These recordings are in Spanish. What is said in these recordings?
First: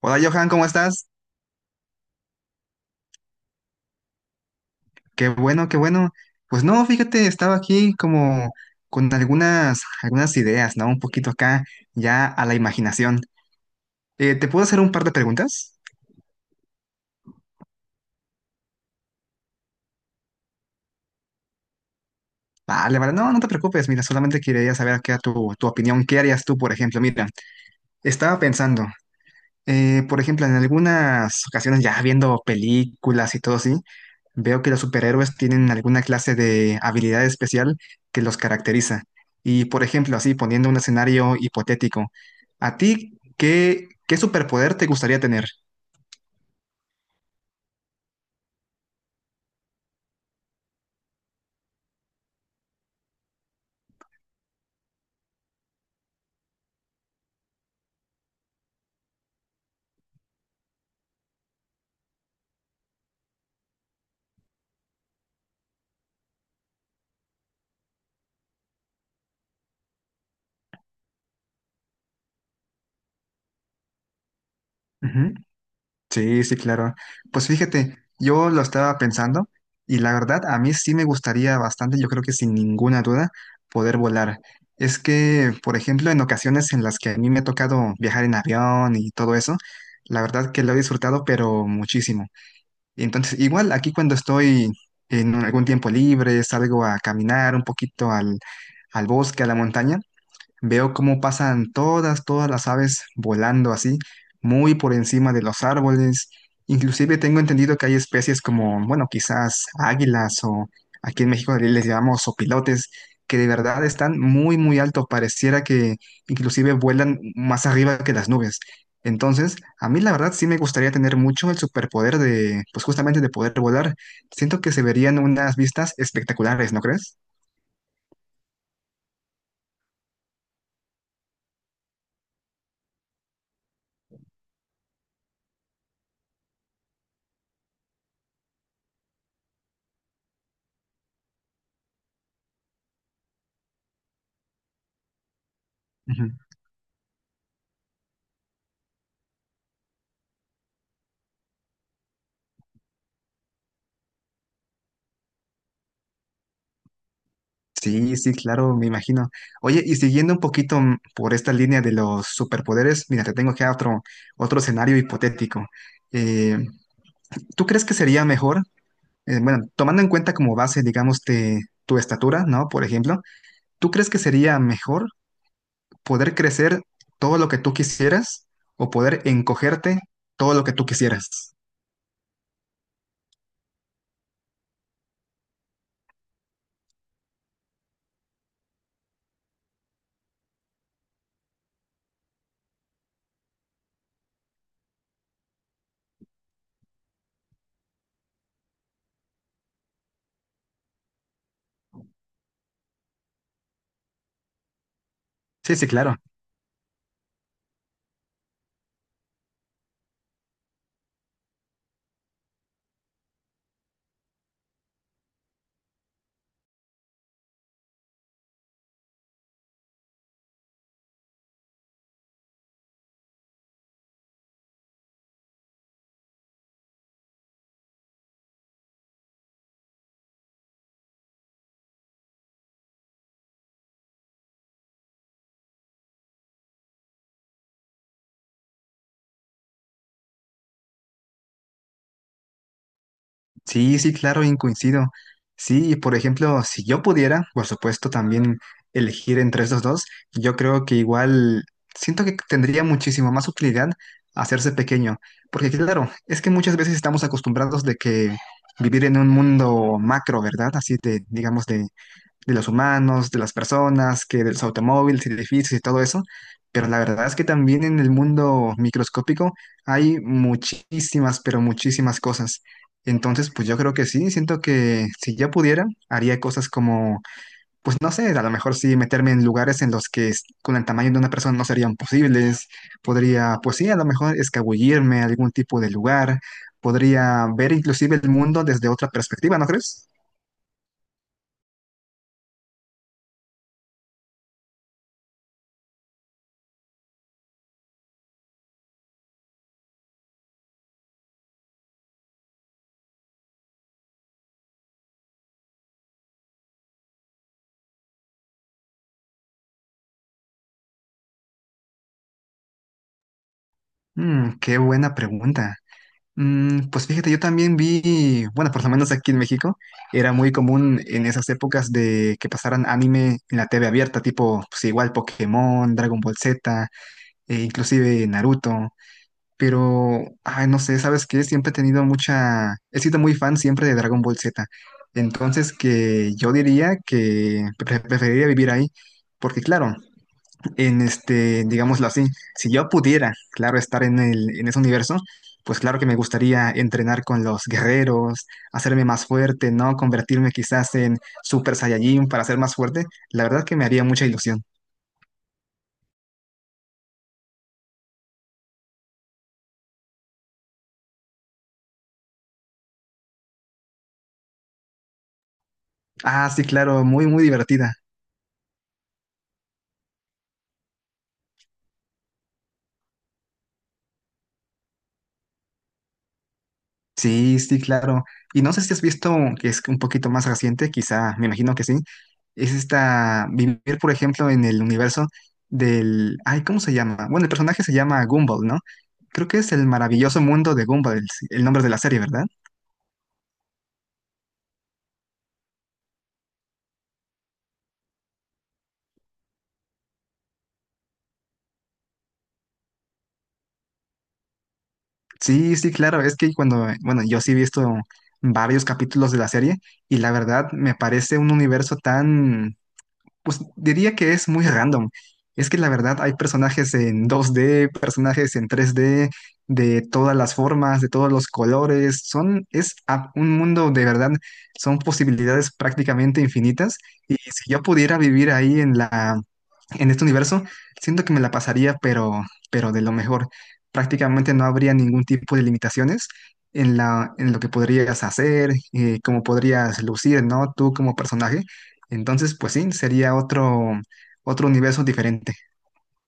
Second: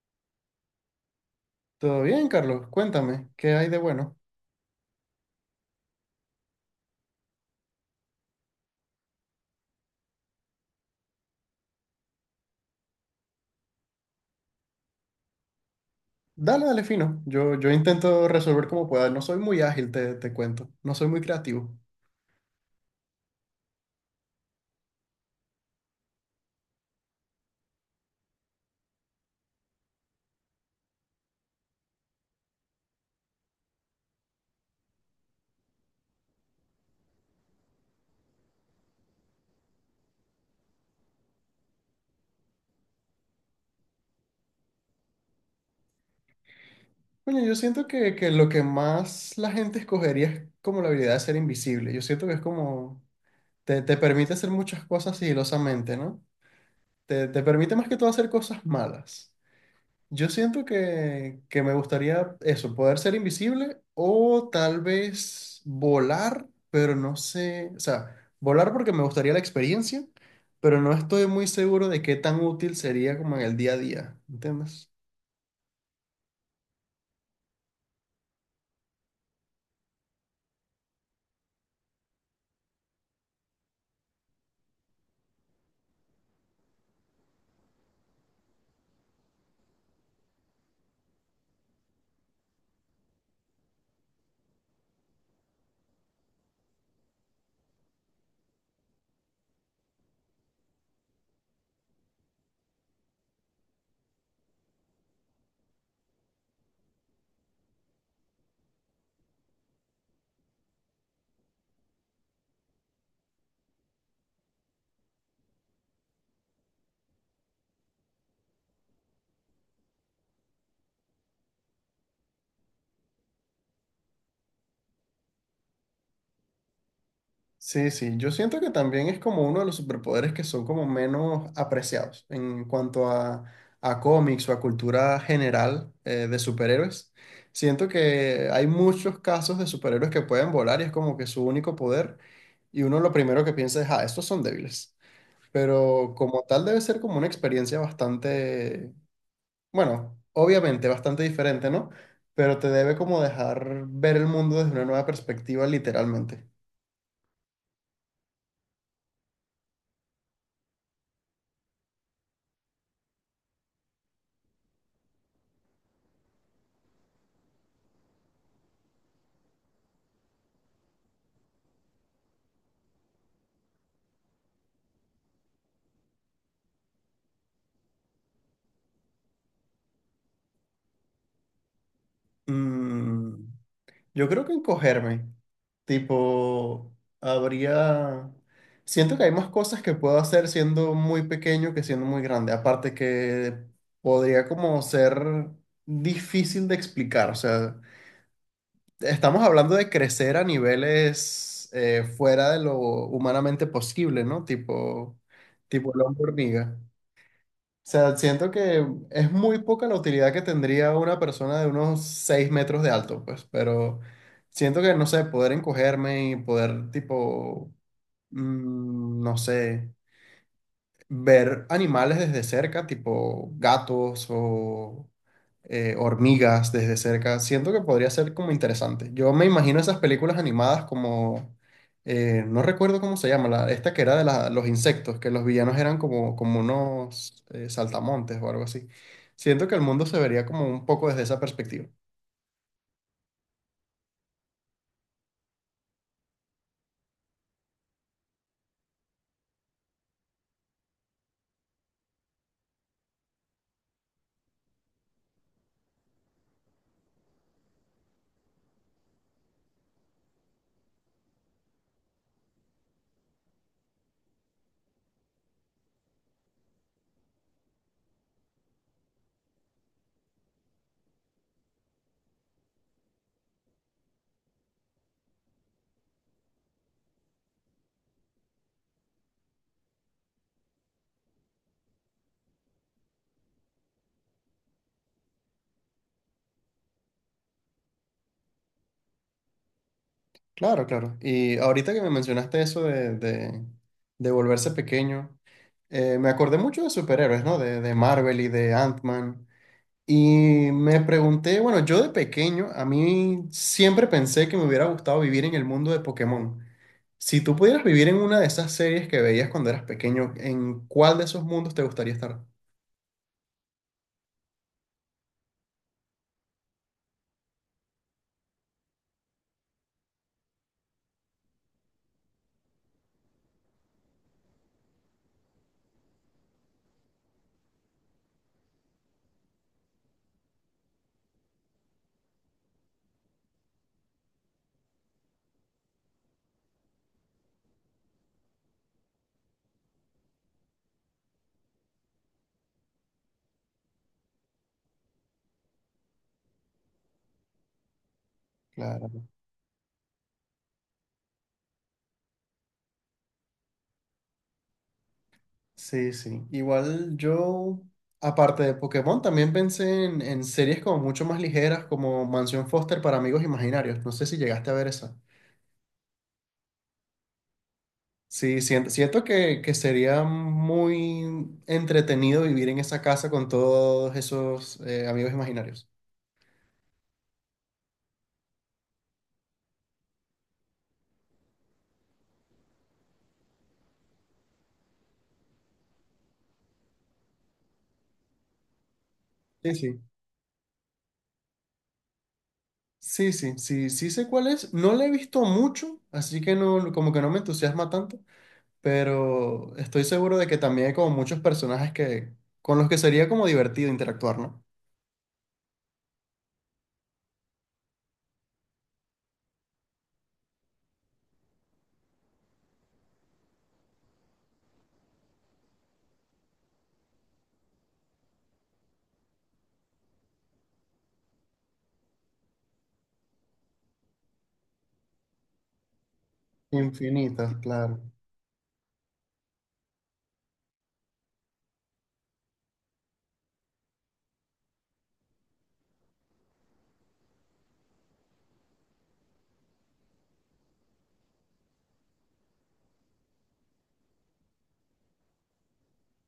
Hola Johan, ¿cómo estás? Todo bien, Carlos. Cuéntame, ¿qué hay de bueno? Qué bueno, qué bueno. Pues no, fíjate, estaba aquí como con algunas ideas, ¿no? Un poquito acá, ya a la imaginación. ¿Te puedo hacer un par de preguntas? Dale, dale, fino. Yo intento resolver como pueda. No soy muy ágil, te cuento. No soy muy creativo. Vale, vale, no, no te preocupes, mira, solamente quería saber qué era tu opinión, ¿qué harías tú, por ejemplo? Mira, estaba pensando. Por ejemplo, en algunas ocasiones ya viendo películas y todo así, veo que los superhéroes tienen alguna clase de habilidad especial que los caracteriza. Y por ejemplo, así poniendo un escenario hipotético, ¿a ti qué superpoder te gustaría tener? Bueno, yo siento que lo que más la gente escogería es como la habilidad de ser invisible. Yo siento que es como... Te permite hacer muchas cosas sigilosamente, ¿no? Te permite más que todo hacer cosas malas. Yo siento que me gustaría eso, poder ser invisible o tal vez volar, pero no sé, o sea, volar porque me gustaría la experiencia, pero no estoy muy seguro de qué tan útil sería como en el día a día, ¿entiendes? Sí, sí, claro. Pues fíjate, yo lo estaba pensando y la verdad a mí sí me gustaría bastante, yo creo que sin ninguna duda, poder volar. Es que, por ejemplo, en ocasiones en las que a mí me ha tocado viajar en avión y todo eso, la verdad que lo he disfrutado, pero muchísimo. Entonces, igual aquí cuando estoy algún tiempo libre, salgo a caminar un poquito al bosque, a la montaña. Veo cómo pasan todas las aves volando así, muy por encima de los árboles. Inclusive tengo entendido que hay especies como, bueno, quizás águilas o aquí en México les llamamos sopilotes que de verdad están muy alto. Pareciera que inclusive vuelan más arriba que las nubes. Entonces, a mí la verdad sí me gustaría tener mucho el superpoder de, pues justamente de poder volar. Siento que se verían unas vistas espectaculares, ¿no crees? Sí, sí, yo siento que también es como uno de los superpoderes que son como menos apreciados en cuanto a cómics o a cultura general de superhéroes. Siento que hay muchos casos de superhéroes que pueden volar y es como que su único poder y uno lo primero que piensa es, ah, estos son débiles. Pero como tal debe ser como una experiencia bastante, bueno, obviamente bastante diferente, ¿no? Pero te debe como dejar ver el mundo desde una nueva perspectiva literalmente. Sí, sí, claro, me imagino. Oye, y siguiendo un poquito por esta línea de los superpoderes, mira, te tengo acá otro escenario hipotético. Eh, ¿Tú crees que sería mejor, bueno, tomando en cuenta como base, digamos, de tu estatura, ¿no? Por ejemplo, ¿tú crees que sería mejor poder crecer todo lo que tú quisieras o poder encogerte todo lo que tú quisieras? Mm, Yo creo que encogerme, tipo, habría... Siento que hay más cosas que puedo hacer siendo muy pequeño que siendo muy grande. Aparte que podría como ser difícil de explicar. O sea, estamos hablando de crecer a niveles fuera de lo humanamente posible, ¿no? Tipo, Sí, sí, tipo la claro. hormiga. O sea, siento que es muy poca la utilidad que tendría una persona de unos 6 metros de alto, pues, pero siento que, no sé, poder encogerme y poder, tipo, no sé ver animales desde cerca, tipo gatos o hormigas desde cerca, siento que podría ser como interesante. Yo me imagino esas películas animadas como, no recuerdo cómo se llama, la, esta que era de los insectos, que los villanos eran como, como unos saltamontes o algo así. Siento que el mundo se vería como un poco desde esa perspectiva. Sí, sí, claro, bien coincido. Sí, por ejemplo, si yo pudiera, por supuesto, también elegir entre estos dos, yo creo que igual siento que tendría muchísimo más utilidad hacerse pequeño, porque claro, es que muchas veces estamos acostumbrados de que vivir en un mundo macro, ¿verdad? Así de, digamos, de los humanos, de las personas, que de los automóviles, edificios y todo eso, pero la verdad es que también en el mundo microscópico hay muchísimas, pero muchísimas cosas. Entonces, pues yo creo que sí, siento que si yo pudiera, haría cosas como, pues no sé, a lo mejor sí meterme en lugares en los que con el tamaño de una persona no serían posibles, podría, pues sí, a lo mejor escabullirme a algún tipo de lugar, podría ver inclusive el mundo desde otra perspectiva, ¿no crees? Claro, claro. Y ahorita que me mencionaste eso de volverse pequeño, me acordé mucho de superhéroes, ¿no? De Marvel y de Ant-Man. Y me pregunté, bueno, yo de pequeño, a mí siempre pensé que me hubiera gustado vivir en el mundo de Pokémon. Si tú pudieras vivir en una de esas series que veías cuando eras pequeño, ¿en cuál de esos mundos te gustaría estar? Mm, qué buena pregunta. Mm, pues fíjate, yo también vi, bueno, por lo menos aquí en México, era muy común en esas épocas de que pasaran anime en la TV abierta, tipo, pues igual Pokémon, Dragon Ball Z, e inclusive Naruto, pero, ay, no sé, ¿sabes qué? Siempre he tenido mucha, he sido muy fan siempre de Dragon Ball Z, entonces que yo diría que preferiría vivir ahí, porque claro, en este, digámoslo así, si yo pudiera, claro, estar en en ese universo, pues claro que me gustaría entrenar con los guerreros, hacerme Claro. más fuerte, ¿no? Convertirme quizás en Super Saiyajin para ser más fuerte. La verdad que me haría mucha ilusión. Sí, sí. Igual yo, aparte de Pokémon, también pensé en series como mucho más ligeras, como Mansión Foster para amigos imaginarios. No sé si llegaste a ver esa. Ah, sí, claro, muy divertida. Sí, siento, siento que sería muy entretenido vivir en esa casa con todos esos amigos imaginarios. Sí, sí, claro. Y no sé si has visto que es un poquito más reciente, quizá, me imagino que sí. Es esta, vivir, por ejemplo, en el universo del, ay, ¿cómo se llama? Bueno, el personaje se llama Gumball, ¿no? Creo que es Sí, el sí. maravilloso mundo de Gumball, el nombre de la serie, ¿verdad? Sí, sí, sí, sí sé cuál es. No la he visto mucho, así que no, como que no me entusiasma tanto, pero estoy seguro de que también hay como muchos personajes que, con los que sería como divertido interactuar, ¿no? Sí, sí, claro. Es que cuando, bueno, yo sí he visto varios capítulos de la serie y la verdad me parece un universo tan. Pues diría que es muy random. Es que la verdad hay personajes en 2D, personajes en 3D, de todas las formas, de todos los colores. Son, un mundo de verdad, son posibilidades prácticamente infinitas. Y Infinitas, si yo claro. pudiera vivir ahí en en este universo, siento que me la pasaría, pero de lo mejor. Prácticamente no habría ningún tipo de limitaciones en en lo que podrías hacer, cómo podrías lucir, ¿no? Tú como personaje. Entonces, pues sí, sería otro universo diferente.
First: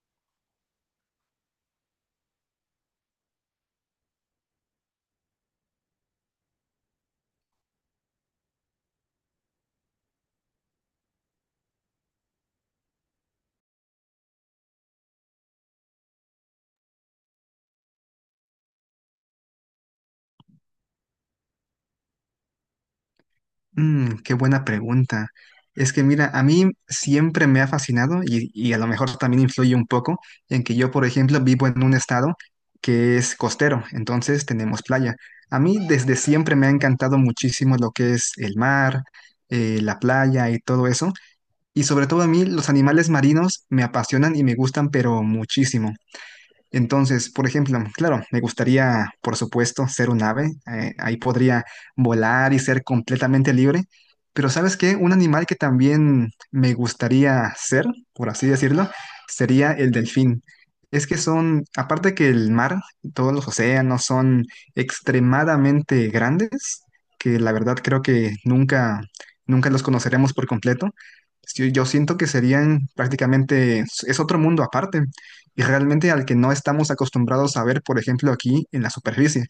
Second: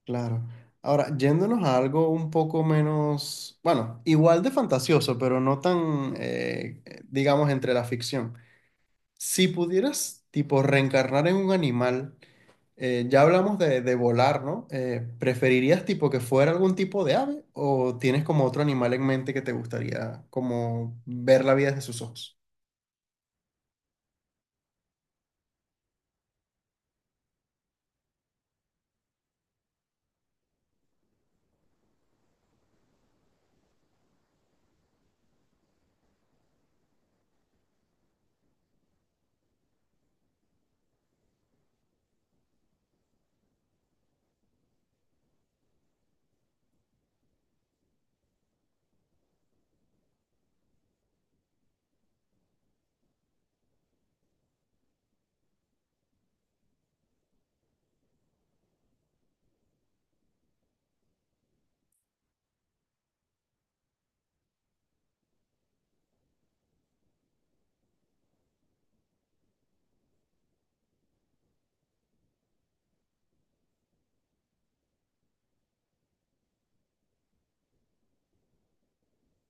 Claro. Ahora, yéndonos a algo un poco menos, bueno, igual de fantasioso, pero no tan, digamos, entre la ficción. Si pudieras, tipo, reencarnar en un animal, ya hablamos de volar, ¿no? ¿Preferirías, tipo, que fuera algún tipo de ave o tienes como otro animal en mente que te gustaría, como, ver la vida desde sus ojos? Mm, qué buena pregunta. Es que mira, a mí siempre me ha fascinado y a lo mejor también influye un poco en que yo, por ejemplo, vivo en un estado que es costero, entonces tenemos playa. A mí desde siempre me ha encantado muchísimo lo que es el mar, la playa y todo eso. Y sobre todo a mí los animales marinos me apasionan y me gustan, pero muchísimo. Entonces, por ejemplo, claro, me gustaría, por supuesto, ser un ave. Ahí podría volar y ser completamente libre. Pero ¿sabes qué? Un animal que también me gustaría ser, por así decirlo, sería el delfín. Es que son, aparte que el mar, todos los océanos son extremadamente grandes, que la verdad creo que nunca, nunca los conoceremos por completo. Yo siento que serían prácticamente, es otro mundo aparte y realmente al que no estamos acostumbrados a ver, por ejemplo, aquí en la superficie.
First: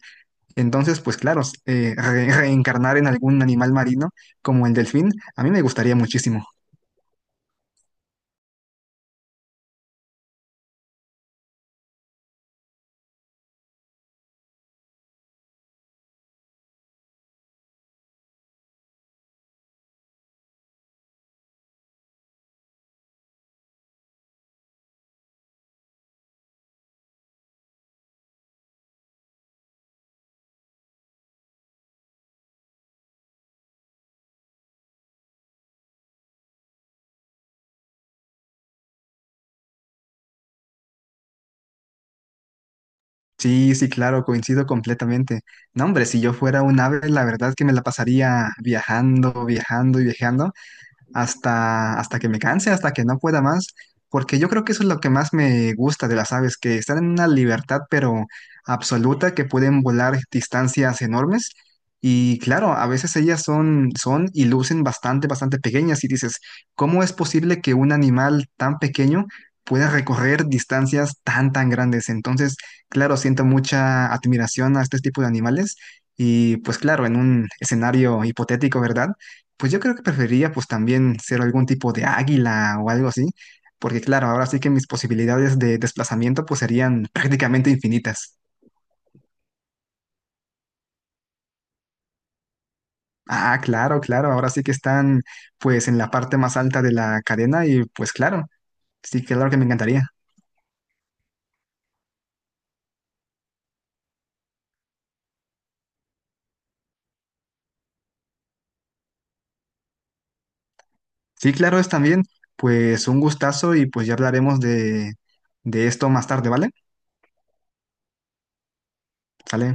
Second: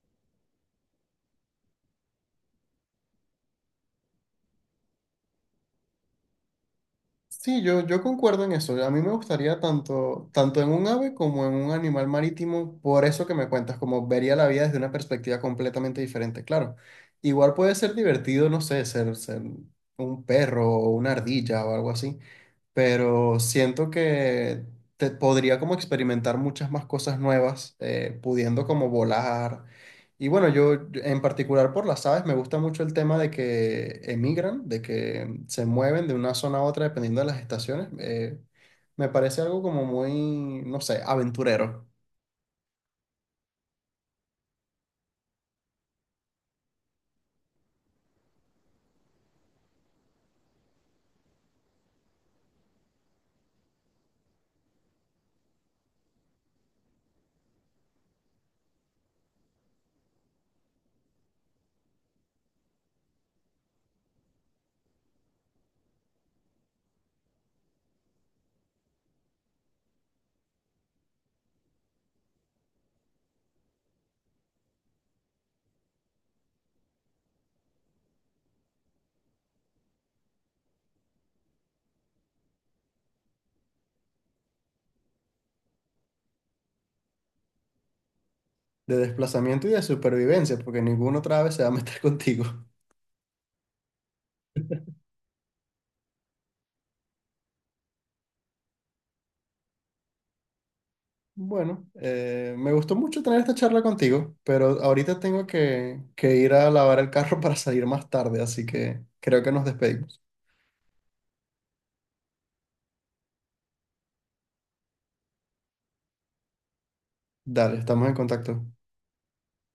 Entonces, pues claro, reencarnar en algún animal marino como el delfín, a mí me gustaría muchísimo. Sí, yo concuerdo en eso. A mí me gustaría tanto, tanto en un ave como en un animal marítimo, por eso que me cuentas, como vería la vida desde una perspectiva completamente diferente, claro. Igual puede ser divertido, no sé, ser, ser un perro o una ardilla o algo así, pero siento que te podría como experimentar muchas más cosas nuevas, pudiendo como volar y bueno, yo en particular por las aves me gusta mucho el tema de que emigran, de que se mueven de una zona a otra dependiendo de las estaciones. Me parece algo como muy, no sé, aventurero, Sí, sí, claro, coincido completamente. No, hombre, si yo fuera un ave, la verdad que me la pasaría viajando, viajando y viajando hasta que me canse, hasta que no pueda más, porque yo creo que eso es lo que más me gusta de las aves, que están en una libertad pero absoluta, que pueden volar distancias enormes. Y claro, a veces ellas son y lucen bastante, bastante pequeñas y dices, ¿cómo es posible que un animal tan pequeño pueda recorrer distancias tan grandes? Entonces, claro, siento mucha admiración a este tipo de animales y pues claro, en un escenario hipotético, ¿verdad? Pues yo creo que preferiría pues también ser algún tipo de águila o algo así, porque claro, ahora sí que mis posibilidades de desplazamiento pues serían prácticamente infinitas. de desplazamiento y de supervivencia, porque ninguna otra ave se va a meter contigo. Ah, claro, claro, ahora sí que están pues en la parte más alta de la cadena y pues claro, sí, claro que me encantaría. Bueno, me gustó mucho tener esta charla contigo, pero ahorita tengo que ir a lavar el carro para salir más tarde, así que creo que nos despedimos. Sí, claro, es también pues un gustazo y pues ya hablaremos de esto más tarde, ¿vale? Dale, estamos en contacto. ¿Sale?